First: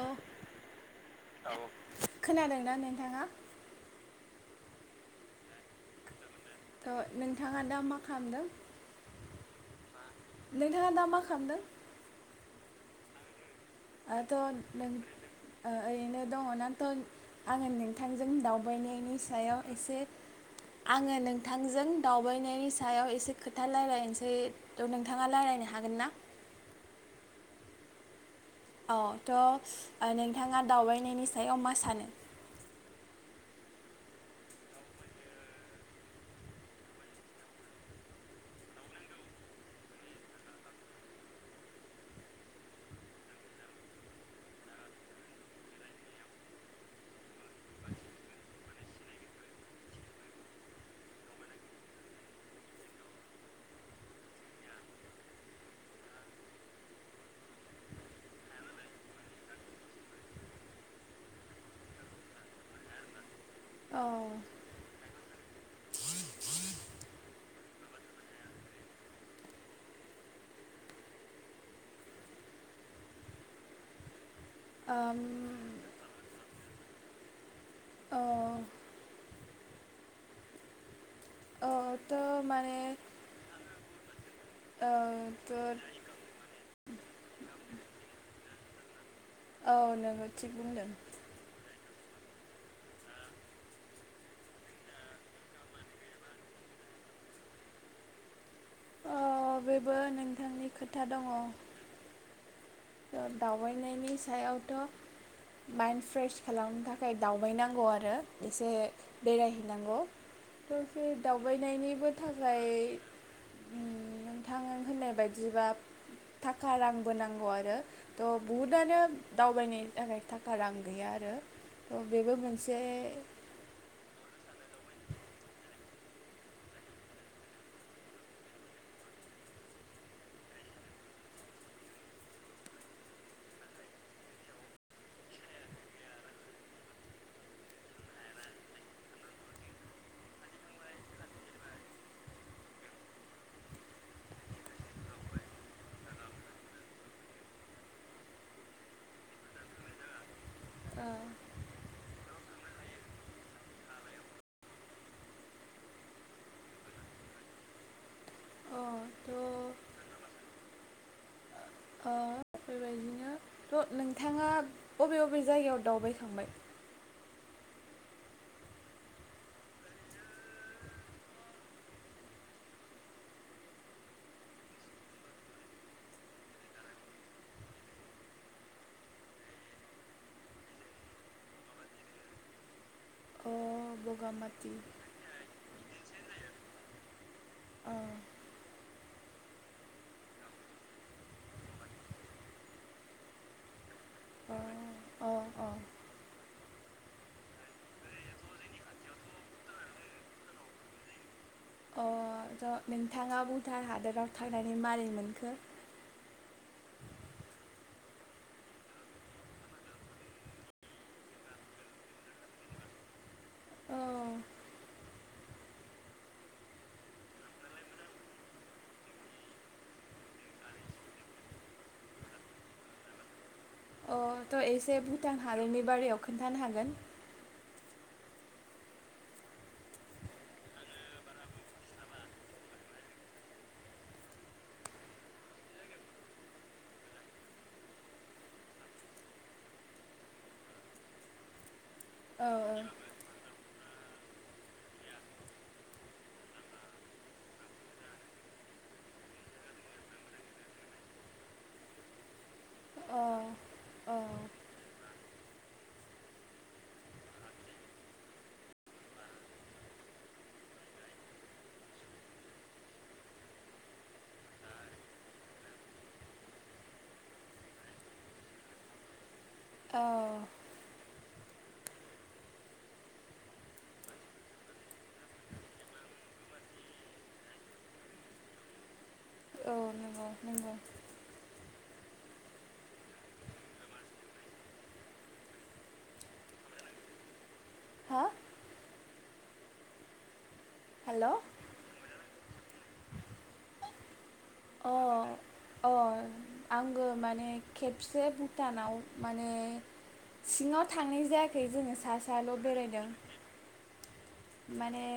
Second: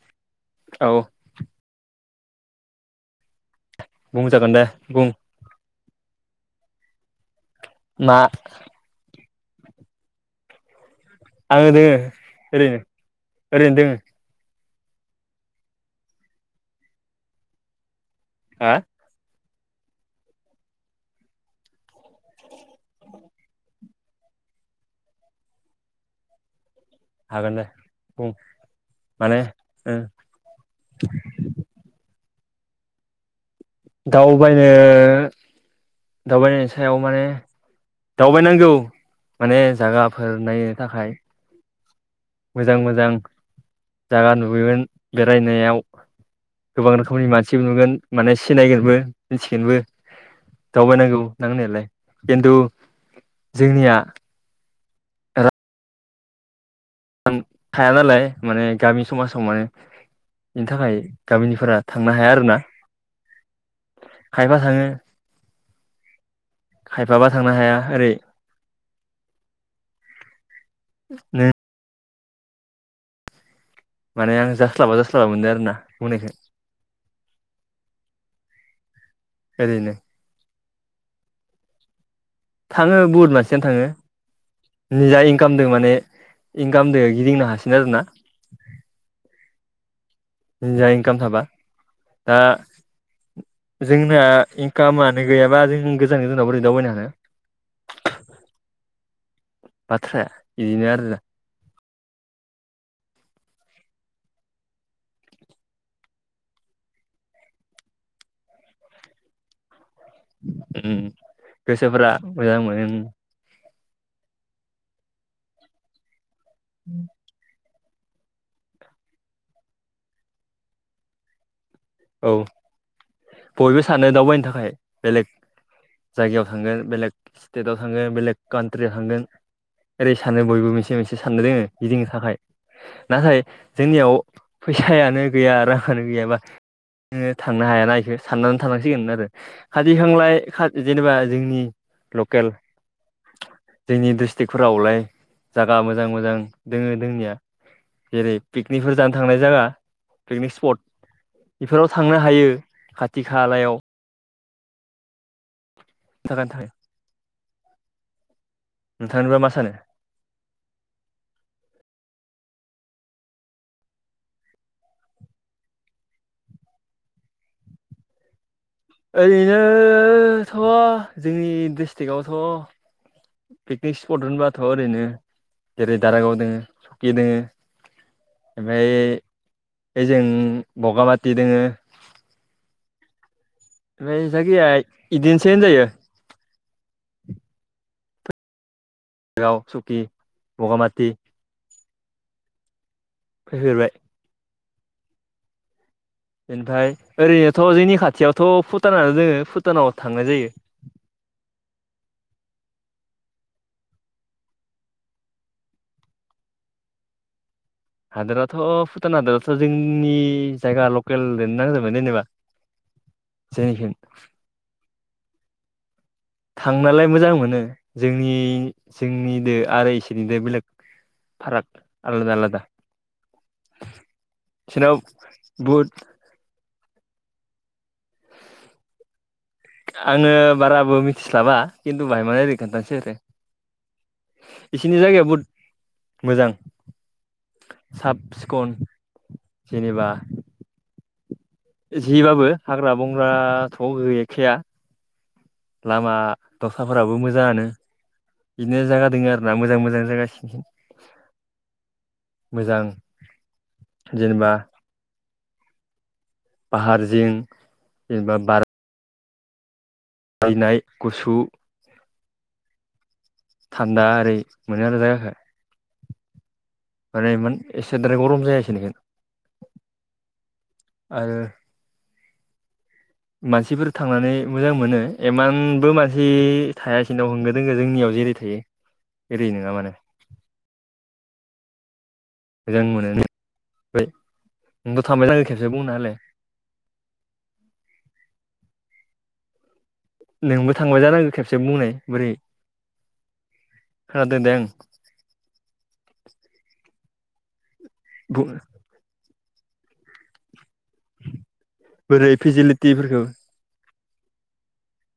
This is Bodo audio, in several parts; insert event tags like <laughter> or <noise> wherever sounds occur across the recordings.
औ खोनादों ना नोंथाङा? बुं जागोन दे बुं थ नोंथाङा दा मा खालामदों नोंथाङा दा मा खालामदों आं दोङो ओरैनो ओरैनो दोङो <unintelligible> थांजों हा दावबायनायनि सायाव एसे आङो नोंथांजों दावबायनायनि सायाव एसे खोथा रायलायनोसै' थ' नोंथाङा रायरायनो नो हागोन ना? जागोन दे बुं औ माने ओ थ' नोंथाङा दावबायनायनि सायाव मा सानो? दावबायनो दावबायनायनि सायाव माने दावबायनांगौ माने जागाफोर नायनो थाखाय। मोजां मोजां जागा नुबोयोमोन बेरायनायाव। गोबां रोखोमनि मानसिबो नुगोन माने सिनायगोनबो मिथिगोनबो। दावबायनांगौ नांनायालाय खिन्थु जोंनिया <unintelligible> थाया नालाय माने गामि समाजाव माने बेनि थाखाय गामिनिफोरा थांनो हाया आरोना औ खायबा थाङो खायफाबा थांनो हाया ओरै <unintelligible> माने आं जास्लाबा ओम जास्लाबा मोनो आरोना बुंनायखौ औ ओरैनो ओ थाङो बुहुत मानसियानो थाङो औ निजा इनकाम दं थ' माने गाहामदो गिदिंनो हासिगोन आरो ना औ नंगौ जा इनकाम थाबा दा जोंना इनकामानो गैयाबा जों गोजान गोजानाव बोरै दावबायनो हानो अ बेबो बाथ्राया नोंथांनि बिदिनो खोथा आरोना दङ दावबायनायनि सायावथ' माइन्द फ्रेश खालामनो थाखाय दावबायनांगौ आरो एसे बेरायहैनांगौ उम दसे गोसोफोरा दावबायनायनिबो मोजां थाखाय मोनो थां होननाय बायदिबा थाखा रांबो नांगौ आरो थ' बहुदआनो दावबायनायनि थाखाय थाखा रां गैया आरो थ' औ बेबो मोनसे बयबो सानो दावबायनो थाखाय बेलेग जायगायाव थांगोन बेलेग स्टेटआव थांगोन बेलेग कान्ट्रियाव थांगोन ओरै सानो बयबो मोनसे मोनसे साननो दोङो गिदिंनो थाखाय नाथाय जोंनियाव फैसायानो गैया राङानो गैयाबा नोङो थांनो हायाना इखो साननानै थानांसिगोन आरो खाथिखांलाय खा जेनेबा जोंनि लकेल जोंनि डिस्ट्रिक्फोरावलाय जागा मोजां मोजां दङो दोंनिया जेरै पिकनिकफोर जानो थांनाय जागा पिकनिक स्पट <inaudible> बेफोराव थांनो हायो खाथि खालायाव थाखानि थाखाय अ थ' नोंथांनिबा मा सानो? ओ बेबायदिनो थ' नोंथाङा बबे बबे जायगायाव दावबायखांबाय? ओरैनोथ' जोंनि डिस्ट्रिक्आवथ' पिकनिक स्पट होनबाथ' ओरैनो जेरै दारागाव दोङो सकि दोङो ओमफ्राय ओजों बगाबाथि दोङो ओमफाय बगामाथि जायखिजाया इदिनोसै होनजायो औ गाव सुकि बगामाथि फैफेरबाय अ अ औ ओमफ्राय ओरैनोथ' जोंनि खाथियावथ' भुटानानो दोङो भुटानाव थांनाय जायो। <inaudible> अ' नोंथाङा भुटान हादराव थांनानै मारै मोनखो? हादोराथ' भुटान हादोराथ' जोंनि जायगा लकेलजोंनो नांजाबना जेनेबा <inaudible> जोंनिथिं थांनोलाय मोजां मोनो जोंनि जोंनिजों आरो इसोरनिजों बेलेग फाराक आलादा आलादा। अ थ' बिसोरनाव एसे भुटान हादरनि बुहुद बारैयाव खोन्थानो हागोन। आङो बाराबो मिथिस्लाबा खिन्थु बाहाय मानो ओरै खोन्थानोासै आरो। बिसिनि जायगाया बहुद मोजां। साब सिखन जेनेबा जिबाबो औ हाग्रा बंग्राथ' गैखाया लामा दथाफोराबो मोजाङानो। बिदिनो जायागा दोङो आरोना मोजां मोजां जायगा इसिं सिं मोजां औ औ जेनेबा पाहार जिं जेनेबा बार बायनाय गुसु थान्दा ओरै मोनो आरो जायगाखौ। माने इमान एसे द्राय गरम जाया इसिनिजों। औ। आरो। मानसिफोर थांनानै मोजां मोनो इमानबो मानसि थाया इसिनाव होंगो दोंगो जोंनियाव जेरै थायो <inaudible> एरै नङा माने। नंगौ नंगौ मोजां मोनो नोंथां थांबाय नोंबो खेबसे बुंना होलाय? हो? नोंबो थाबाय हेल' जानांगौ खेबसे बुंनाय बोरै खोनादों दे आं अ अ आङो माने खेबसे भुटानाव माने सिङाव थांनाय जायाखै जोङो सा बोरै साल' बेरायदों। फेसिलिटिफोरखौ माने।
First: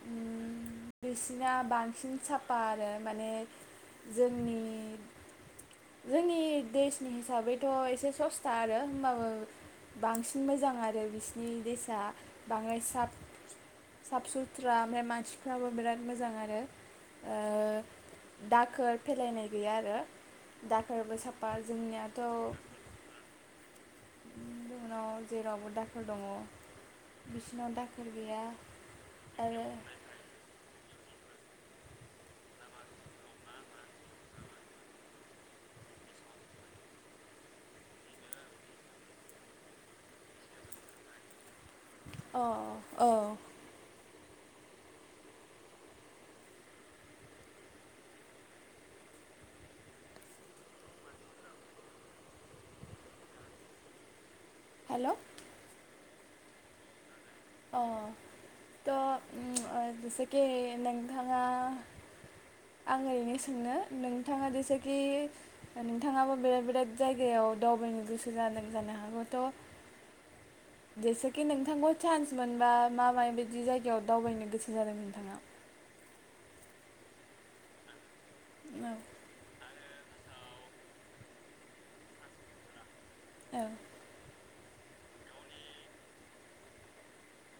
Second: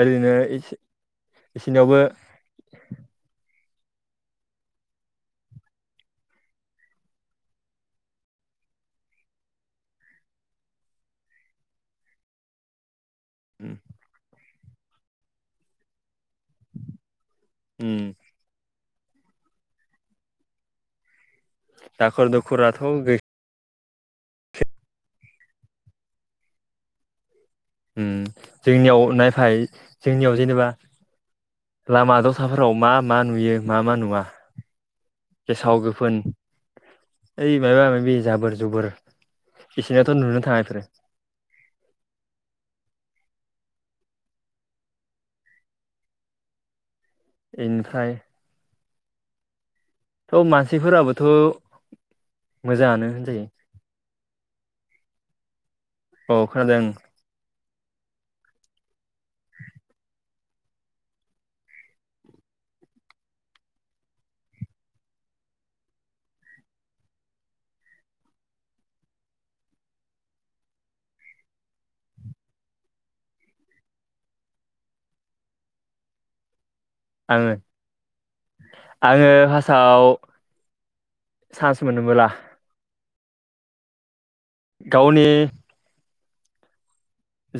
ओरैनो बिसिना इसिनावबो बांसिन साफा आरो माने जोंनि जोंनि देशनि हिसाबैथ' एसे सस्था आरो होमबाबो बांसिन मोजां आरो बिसिनि देसा बांद्राय साब साफ सुथ्रा ओमफ्राय मानसिफ्राबो बिराद मोजां आरो। ओ दाखोर फेलायनाय गैया आरो दाखोरबो साफ दाखोर दुखोराथ' गै जोंनाव जेरावबो दाखोर दङ। बिसिनाव दाखोर उम गैया जोंनियाव नायफाय आरो जोंनियाव जेनेबा लामा दथाफोराव मा मा नुयो मा मा नुवा। गेसाव गोफोन ओइ माबा माबि जाबोर जुबोर इसिनाथ' नुनो थाङा इफोर अ-अ औ। इनिफ्राय थ' मानसिफोराबोथ' मोजाङानो होनजायो। हेल'। औ खोनादों। अ थ' जेसेखि नोंथाङा आं ओरैनो सोंनो नोंथाङा जेसेखि नोंथाङाबो बेलेक बेलेक जायगायाव दावबायनो गोसो जानो हागौथ' जेसेखि नोंथांखौ चान्स मोनबा मा माबायदि जायगायाव दावबायनो गोसो जादों नोंथाङा? <inaudible> आंङो औ आंङो फासताव चान्स मोनोबोला औ। गावनि।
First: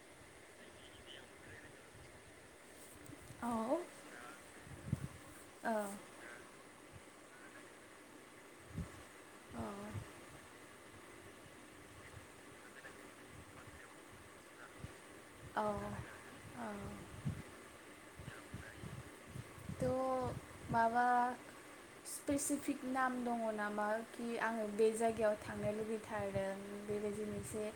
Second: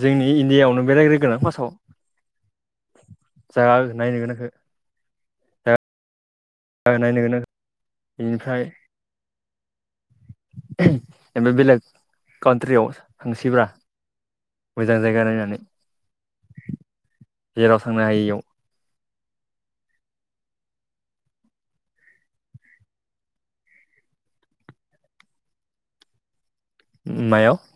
जोंनि इण्डियाआवनो बेरायग्रो गोन आं फासाव। औ जा नायनो गोनांखौ। औ। जायगा नायनो गोनां बेनिफ्राय। जेनबा बेलेग काउट्रियाव थांसैब्रा। आ। मोजां जायगा नायनानै जेराव थांनो हायैयाव। थ माबा। स्पेसिफिक नाम दङ नामा कि आंङो बे जायगायाव थांनो लुबैथारदों। बेबायदिनो मायाव एसे।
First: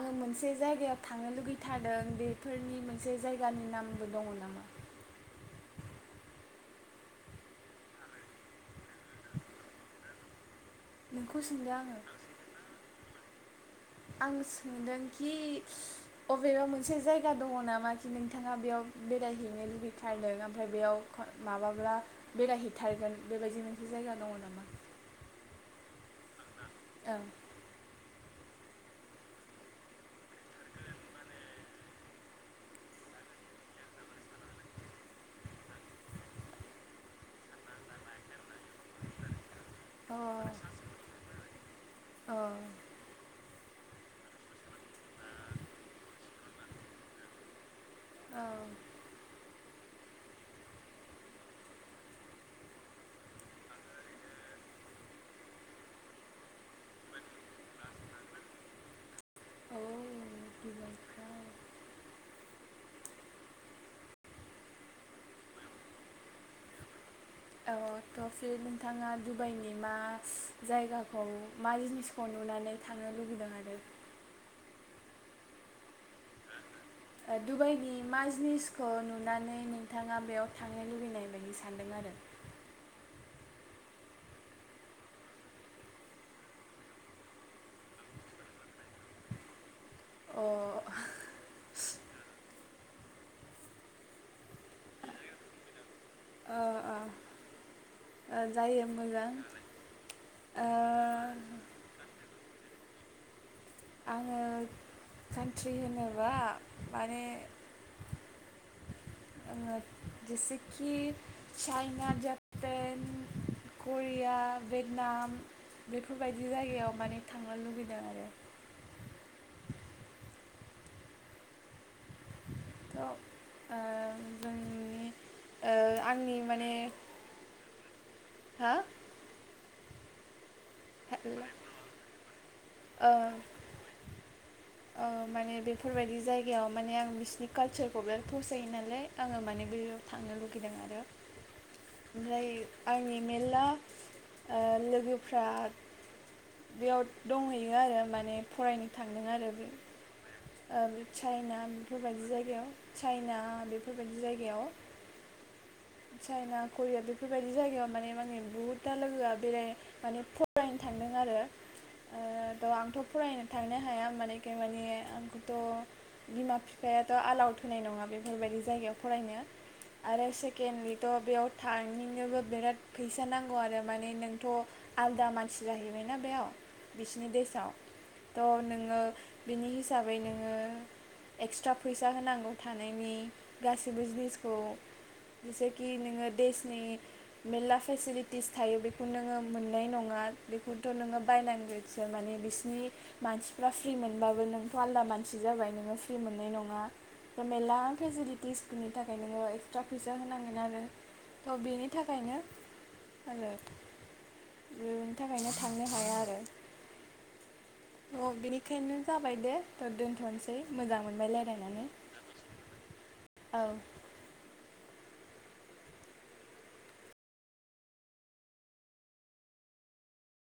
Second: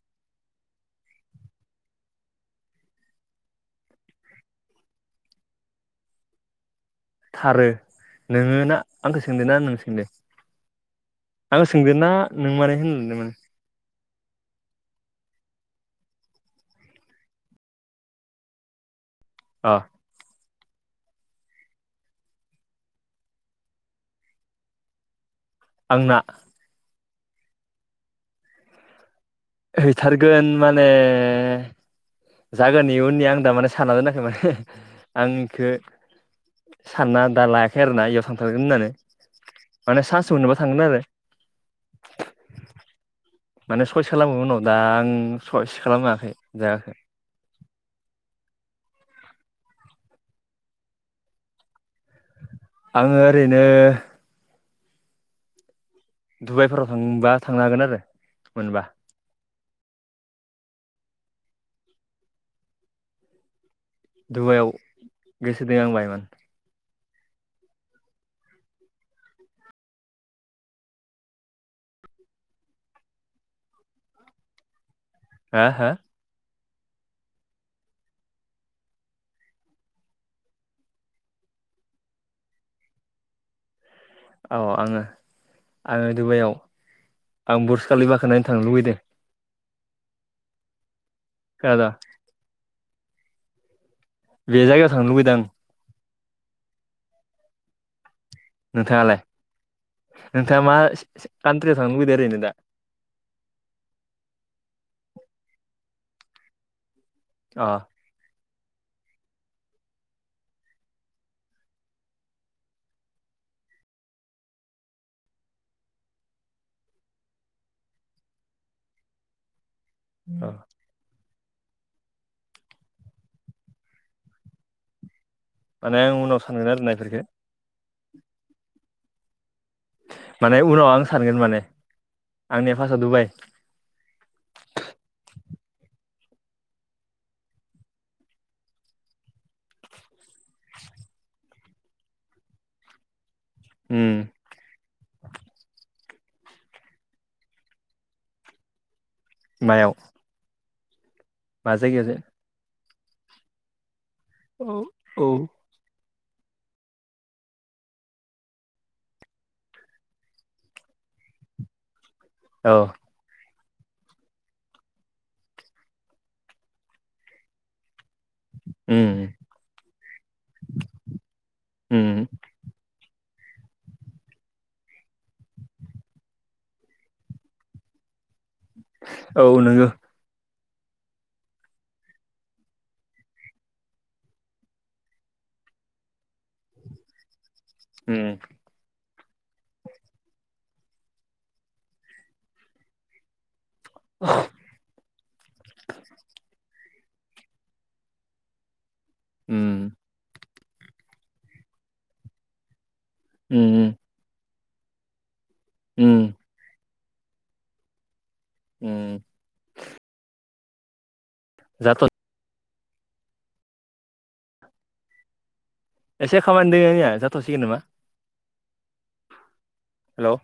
आंङो मोनसे जायगायाव थांनो लुगैथारादों बेफोरनि मोनसे जायगानि नामबो दङ नामा। <inaudible> थारै नोंङो ना आंखौ सोंदों ना नों सोंदों। नोंखौ आं सोंदों सोंदो आङो ना नों माने होनलांदोंमोन। आं सोंदोंखि अबेबा मोनसे जायगा दङ नामा कि नोंथाङा बेयाव। बेरायहैनो अ लुुबैथारदों। ओमफ्राय बेयाव माबाब्ला बेरायहैथारगोन बेबायदि मोनसे जायगा दङ नामा। <inaudible> आंना। औ। हैथारगोन माने। जागोन इयो उननि आं दा माने सानना दोनाखै माने आं इखौ। सानना दा लायाखै आरोना इयाव सानथारगोन होननानै। माने अ सानस होननोबा थांगोन आरो। अ माने सयस खालामगोन उनाव दा आं सयस खालामाखै जायाखै। औ। आंङो ओरैनो। डुबाइफोराव थांबा थांनो हागोन आरो मोनबा। औ बिबारखौ डुबाइआव गोसो दं आं बायमोन। औ। नोंथाङा डुबाइनि मा जायगाखौ मा जिनिसखौ नुनानै थांनो। लुबैदों आरो। हा हा। डुबाइनि मा जिनिसखौ नुनानै नोंथाङा बेयाव थांनो लुबैनाय बायदि सानदों आरो। <inaudible> औ आंङो आंङो डुबाइयाव। आं ब्रुसखालिबाखो नायनो थांनो लुबैदों। अ। <inaudible> बे जायगायाव थांनो लुबैदों आं। ओ ओ जायो नोंथाङालाय मोजां नोंथाङा ओ मा कान्ट्रियाव थांनो लुबैदों ओरैनो दा। आङो कान्ट्रि होनोबा माने। अ। <inaudible> ओंङो जेसेखि चाइना जापेन। करिया भेटनाम बेफोरबायदि जायगायाव माने थांनो लुुबैदों आरो। ओ। <unintelligible> ओ जोंनि। ओ माने आं उनाव सानगोन आरो ना बेफोरखो। हो। माने उनाव आं सानगोन माने आंनिया फासा ओ दुबाइ <unintelligible> ओ माने बेफोरबायदि। जायगायाव माने आं बिसिनि कालसारखौ बिराद फसायो नालाय आङो माने बे-बेयाव थांनो लुगैदों आरो। ओमफ्राय आंनि मेला उम ओ लोगोफ्रा। बेयाव दंहैयो आरो माने फरायनो थांदों आरो बे। मायाव चाइना मा जायगायाव बेफोरबायदि जायगायाव चाइना बेफोर बेबायदि औ जायगायाव। औ चाइना करिया बेफोरबायदि जायगायाव माने-माने बहुद दा लोगोआ बेरानो माने फरायनो थ सानदों आरो ओ त औ आंथ' फरायनो। थांनो हाया मानेखे माने आंखौथ' बिमा बिफायाथ' आलाउद होनाय नङा बे बेबायदि जायगायाव उम फरायनो आरो सेकेन्दडलिथ' बेयाव उम थारनिनोबो बिराद फै फैसा नांगौ आरो माने नोंथ' आलदा मानसि जाहैबायना बेयाव। बिसिनि देसआव त नोङो औ बिनि नोंगौ हिसाबै नोङो। एक्सट्रा फैसा होनांगौ थानायनि गासिबो जिनिसखौ। जेसेखि नोङो देशनि मेरला उम फेसिलिटिस थायो बे खौ नोङो मोननाय नङा बेखौथ' नोङो बायनांगोसो माने बिसोरनि मानसि फ्रि मोनबाबो नोंथ' आलादा मानसि जाबाय नोङो फ्रि मोननाय नङा। मेरला फेसिलिटिसफोरनि थाखाय नोङो एक्सट्रा उम फिस होनांगोन आरो त बेनि थाखायनो आरो। उम बेनि थाखायनो थांनो हाया उम आरो। अ बिनिखायनो उम जाबाय दे दोनथ'नोसै मोजां मोनबाय राय <unintelligible> जा <unintelligible> औ। एसे खामानि दङो आंनिया जाथ'सिगोन नामा। हेल'।